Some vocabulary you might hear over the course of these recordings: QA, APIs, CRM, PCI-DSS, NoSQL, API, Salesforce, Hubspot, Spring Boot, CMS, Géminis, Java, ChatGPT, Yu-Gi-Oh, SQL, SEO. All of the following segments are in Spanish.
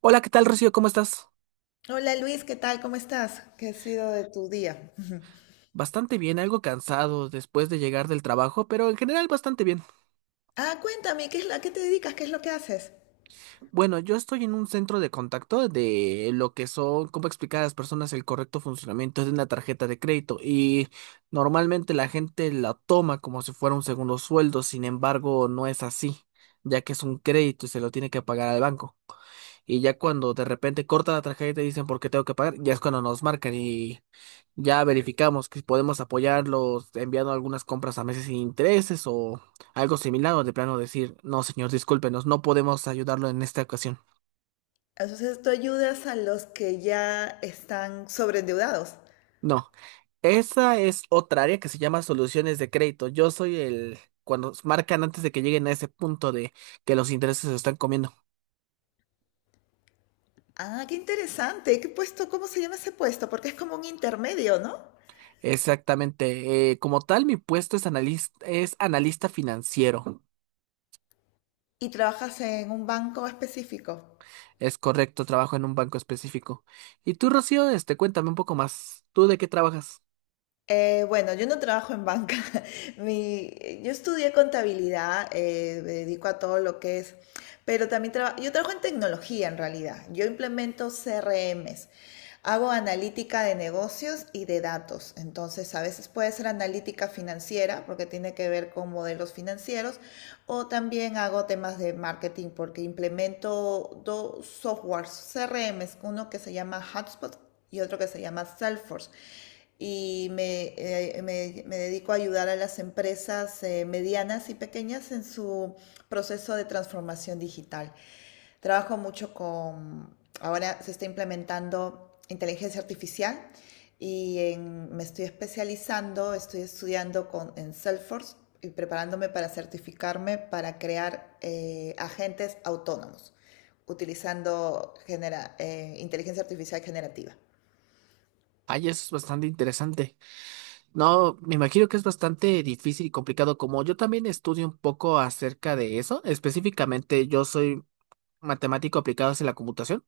Hola, ¿qué tal, Rocío? ¿Cómo estás? Hola Luis, ¿qué tal? ¿Cómo estás? ¿Qué ha sido de tu día? Bastante bien, algo cansado después de llegar del trabajo, pero en general bastante bien. Ah, cuéntame, ¿qué es la a qué te dedicas? ¿Qué es lo que haces? Bueno, yo estoy en un centro de contacto de lo que son, cómo explicar a las personas el correcto funcionamiento de una tarjeta de crédito y normalmente la gente la toma como si fuera un segundo sueldo, sin embargo, no es así, ya que es un crédito y se lo tiene que pagar al banco. Y ya cuando de repente cortan la tarjeta y te dicen por qué tengo que pagar, ya es cuando nos marcan y ya verificamos que podemos apoyarlos enviando algunas compras a meses sin intereses o algo similar o de plano decir, no señor, discúlpenos, no podemos ayudarlo en esta ocasión. Entonces tú ayudas a los que ya están sobreendeudados. No, esa es otra área que se llama soluciones de crédito. Yo soy el, cuando marcan antes de que lleguen a ese punto de que los intereses se están comiendo. Ah, qué interesante. ¿Qué puesto? ¿Cómo se llama ese puesto? Porque es como un intermedio, ¿no? Exactamente. Como tal, mi puesto es analista, financiero. Y trabajas en un banco específico. Es correcto, trabajo en un banco específico. Y tú, Rocío, cuéntame un poco más. ¿Tú de qué trabajas? Bueno, yo no trabajo en banca. Mi, yo estudié contabilidad, me dedico a todo lo que es, pero también yo trabajo en tecnología en realidad. Yo implemento CRMs. Hago analítica de negocios y de datos. Entonces, a veces puede ser analítica financiera porque tiene que ver con modelos financieros o también hago temas de marketing porque implemento dos softwares CRMs, uno que se llama Hubspot y otro que se llama Salesforce y me dedico a ayudar a las empresas medianas y pequeñas en su proceso de transformación digital. Trabajo mucho con, ahora se está implementando inteligencia artificial y me estoy especializando, estoy estudiando en Salesforce y preparándome para certificarme para crear agentes autónomos utilizando inteligencia artificial generativa. Ay, eso es bastante interesante. No, me imagino que es bastante difícil y complicado, como yo también estudio un poco acerca de eso. Específicamente, yo soy matemático aplicado hacia la computación,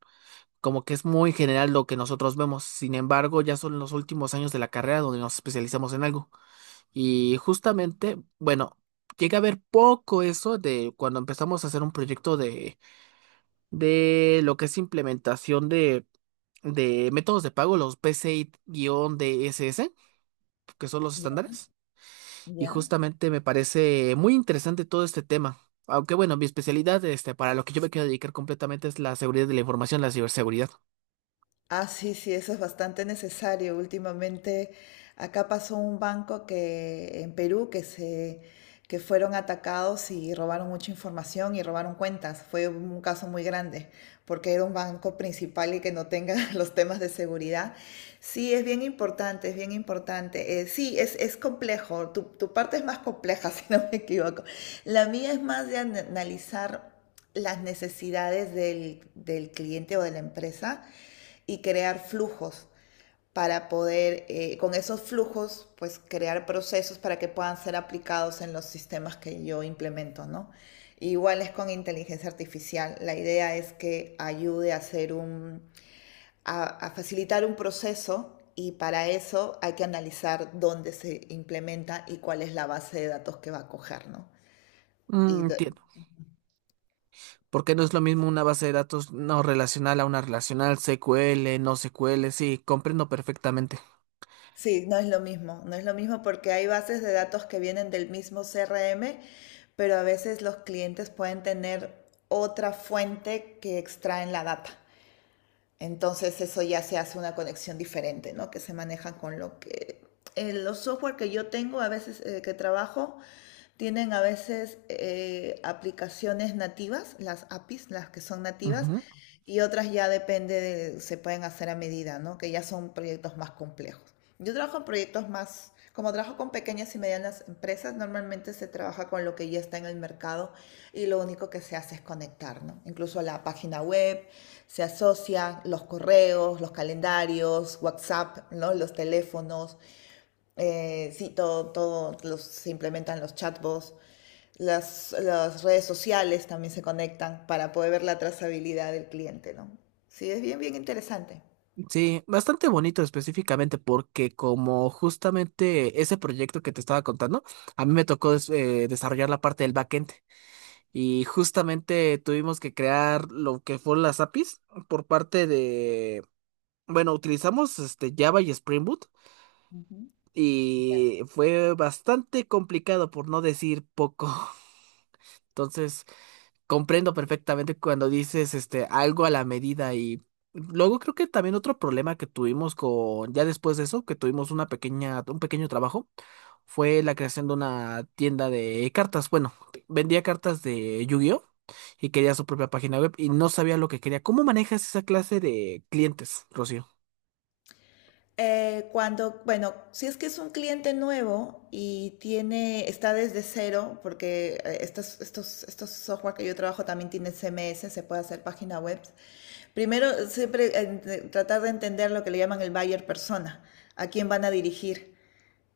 como que es muy general lo que nosotros vemos. Sin embargo, ya son los últimos años de la carrera donde nos especializamos en algo. Y justamente, bueno, llegué a ver poco eso de cuando empezamos a hacer un proyecto de lo que es implementación de métodos de pago, los PCI-DSS, que son los Ya, estándares. Y ya. justamente me parece muy interesante todo este tema. Aunque bueno, mi especialidad, para lo que yo me quiero dedicar completamente es la seguridad de la información, la ciberseguridad. Ah, sí, sí, eso es bastante necesario. Últimamente acá pasó un banco que en Perú que fueron atacados y robaron mucha información y robaron cuentas. Fue un caso muy grande porque era un banco principal y que no tenga los temas de seguridad. Sí, es bien importante, es bien importante. Sí, es complejo. Tu parte es más compleja, si no me equivoco. La mía es más de analizar las necesidades del cliente o de la empresa y crear flujos para poder, con esos flujos, pues crear procesos para que puedan ser aplicados en los sistemas que yo implemento, ¿no? Igual es con inteligencia artificial. La idea es que ayude a hacer a facilitar un proceso y para eso hay que analizar dónde se implementa y cuál es la base de datos que va a coger, ¿no? Y Mm. Porque no es lo mismo una base de datos no relacional a una relacional, SQL, no SQL, sí, comprendo perfectamente. Sí, no es lo mismo, no es lo mismo porque hay bases de datos que vienen del mismo CRM, pero a veces los clientes pueden tener otra fuente que extraen la data. Entonces eso ya se hace una conexión diferente, ¿no? Que se manejan con lo que… los software que yo tengo, a veces que trabajo, tienen a veces aplicaciones nativas, las APIs, las que son nativas, Ujú. y otras ya depende de, se pueden hacer a medida, ¿no? Que ya son proyectos más complejos. Yo trabajo en proyectos más, como trabajo con pequeñas y medianas empresas, normalmente se trabaja con lo que ya está en el mercado y lo único que se hace es conectar, ¿no? Incluso la página web se asocia, los correos, los calendarios, WhatsApp, ¿no? Los teléfonos, sí, todo, se implementan los chatbots. Las redes sociales también se conectan para poder ver la trazabilidad del cliente, ¿no? Sí, es bien interesante. Sí, bastante bonito específicamente porque como justamente ese proyecto que te estaba contando, a mí me tocó desarrollar la parte del backend. Y justamente tuvimos que crear lo que fueron las APIs por parte de, bueno, utilizamos este Java y Spring Boot Ujú. y fue bastante complicado por no decir poco. Entonces, comprendo perfectamente cuando dices este algo a la medida y luego creo que también otro problema que tuvimos con ya después de eso, que tuvimos una pequeña un pequeño trabajo fue la creación de una tienda de cartas. Bueno, vendía cartas de Yu-Gi-Oh y quería su propia página web y no sabía lo que quería. ¿Cómo manejas esa clase de clientes, Rocío? Cuando, bueno, si es que es un cliente nuevo y tiene, está desde cero, porque estos software que yo trabajo también tienen CMS, se puede hacer página web. Primero, siempre tratar de entender lo que le llaman el buyer persona, a quién van a dirigir.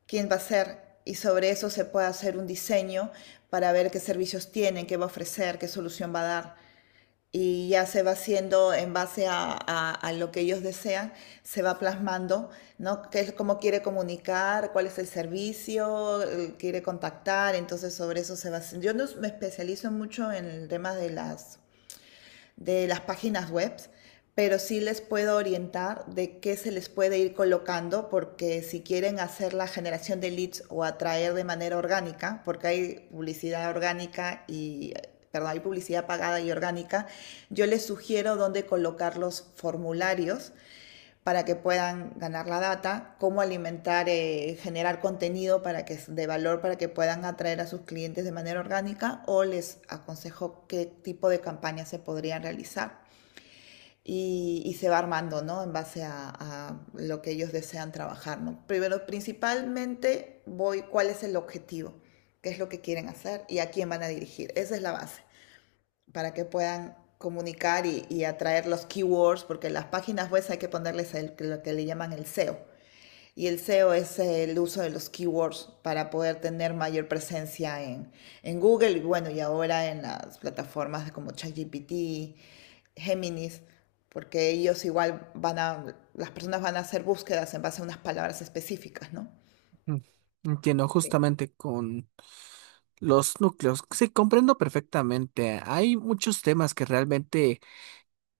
Quién va a ser y sobre eso se puede hacer un diseño para ver qué servicios tienen, qué va a ofrecer, qué solución va a dar. Y ya se va haciendo en base a lo que ellos desean, se va plasmando, ¿no? Cómo quiere comunicar, cuál es el servicio, quiere contactar, entonces sobre eso se va haciendo. Yo no me especializo mucho en el tema de las páginas web, pero sí les puedo orientar de qué se les puede ir colocando, porque si quieren hacer la generación de leads o atraer de manera orgánica, porque hay publicidad orgánica y perdón, hay publicidad pagada y orgánica, yo les sugiero dónde colocar los formularios para que puedan ganar la data, cómo alimentar, generar contenido de valor para que puedan atraer a sus clientes de manera orgánica o les aconsejo qué tipo de campañas se podrían realizar. Y se va armando, ¿no? En base lo que ellos desean trabajar, ¿no? Primero, principalmente voy cuál es el objetivo, qué es lo que quieren hacer y a quién van a dirigir. Esa es la base para que puedan comunicar y atraer los keywords, porque en las páginas web hay que ponerles lo que le llaman el SEO. Y el SEO es el uso de los keywords para poder tener mayor presencia en Google y bueno, y ahora en las plataformas como ChatGPT, Géminis, porque ellos igual las personas van a hacer búsquedas en base a unas palabras específicas, ¿no? Mm, Entiendo, Sí. justamente con los núcleos. Sí, comprendo perfectamente. Hay muchos temas que realmente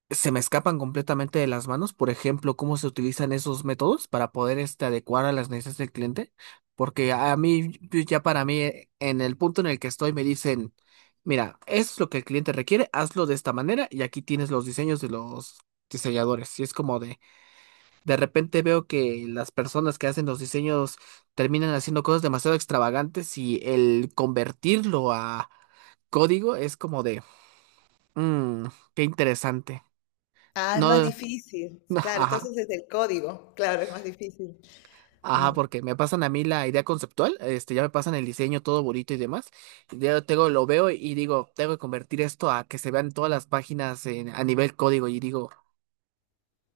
se me escapan completamente de las manos, por ejemplo, cómo se utilizan esos métodos para poder adecuar a las necesidades del cliente, porque a mí, yo ya para mí, en el punto en el que estoy, me dicen, mira, esto es lo que el cliente requiere, hazlo de esta manera y aquí tienes los diseños de los diseñadores. Y es como de repente veo que las personas que hacen los diseños terminan haciendo cosas demasiado extravagantes y el convertirlo a código es como de, "Mm, qué interesante." Ah, es más No, difícil. Claro, entonces ajá, es el código. Claro, es más difícil. ajá, Mm, porque me pasan a mí la idea conceptual, ya me pasan el diseño todo bonito y demás. Ya tengo, lo veo y digo, tengo que convertir esto a que se vean todas las páginas a nivel código y digo,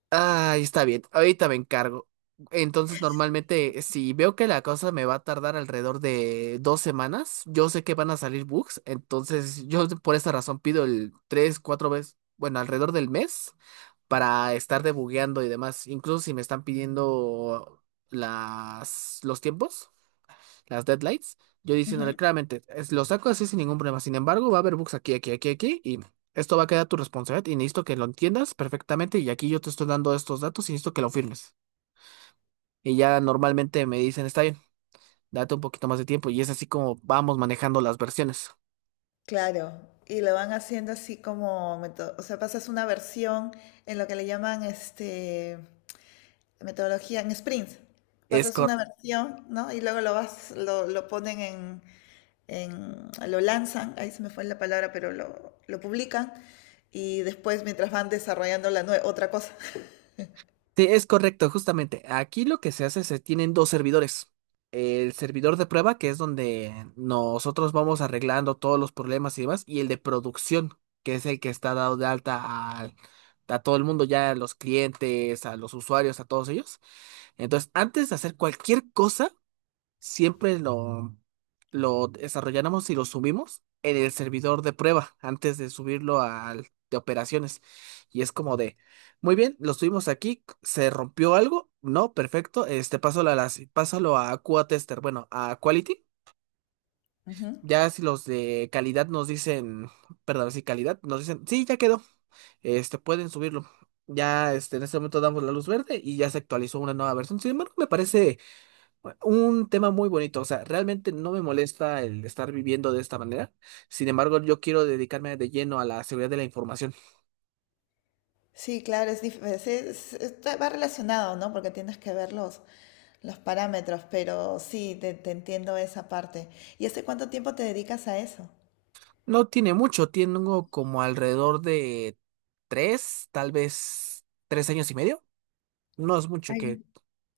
ay, está bien, ahorita me encargo. Entonces, normalmente, si veo que la cosa me va a tardar alrededor de 2 semanas, yo sé que van a salir bugs, entonces yo por esa razón pido el tres, cuatro veces, bueno, alrededor del mes. Para estar debugueando y demás. Incluso si me están pidiendo los tiempos, las deadlines, yo diciéndole ujú. claramente, lo saco así sin ningún problema. Sin embargo, va a haber bugs aquí, aquí, aquí, aquí, y esto va a quedar a tu responsabilidad y necesito que lo entiendas perfectamente. Y aquí yo te estoy dando estos datos y necesito que lo firmes. Y ya normalmente me dicen, está bien, date un poquito más de tiempo. Y es así como vamos manejando las versiones. Claro, y lo van haciendo así como, o sea, pasas una versión en lo que le llaman metodología en sprints. Es Pasas una versión, ¿no? Y luego lo ponen en, lo lanzan, ahí se me fue la palabra, pero lo publican y después mientras van desarrollando otra cosa. Sí, es correcto, justamente. Aquí lo que se hace es que tienen dos servidores. El servidor de prueba, que es donde nosotros vamos arreglando todos los problemas y demás, y el de producción, que es el que está dado de alta a todo el mundo, ya a los clientes, a los usuarios, a todos ellos. Entonces, antes de hacer cualquier cosa, siempre lo desarrolláramos y lo subimos en el servidor de prueba antes de subirlo al de operaciones. Y es como de, muy bien, lo subimos aquí, ¿se rompió algo? No, perfecto, pásalo pásalo a QA tester, bueno, a quality. Ujú. Ya si los de calidad nos dicen, perdón, si calidad nos dicen, sí, ya quedó, pueden subirlo. Ya, en este momento damos la luz verde y ya se actualizó una nueva versión. Sin embargo, me parece un tema muy bonito, o sea, realmente no me molesta el estar viviendo de esta manera. Sin embargo, yo quiero dedicarme de lleno a la seguridad de la información. Sí, claro, es, dif- es- está- va relacionado, ¿no? Porque tienes que ver los parámetros, pero sí, te entiendo esa parte. ¿Y hace cuánto tiempo te dedicas a eso? No tiene mucho, tengo como alrededor de tres, tal vez 3 años y medio. No es Ah, mucho ya. que,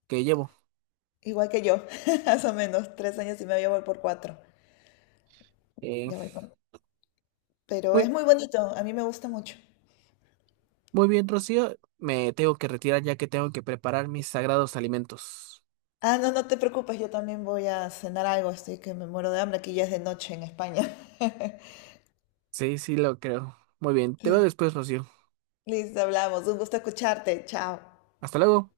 que llevo. Igual que yo, más o menos, tres años y medio ya voy por cuatro. Eh, Ya voy por… Pero es Muy, muy bonito, a mí me gusta mucho. muy bien, Rocío, me tengo que retirar ya que tengo que preparar mis sagrados alimentos. Ah, no, no te preocupes, yo también voy a cenar algo, estoy que me muero de hambre, aquí ya es de noche en España. Sí, sí, lo creo. Muy bien, te veo después, Rocío. Listo, hablamos, un gusto escucharte, chao. Hasta luego.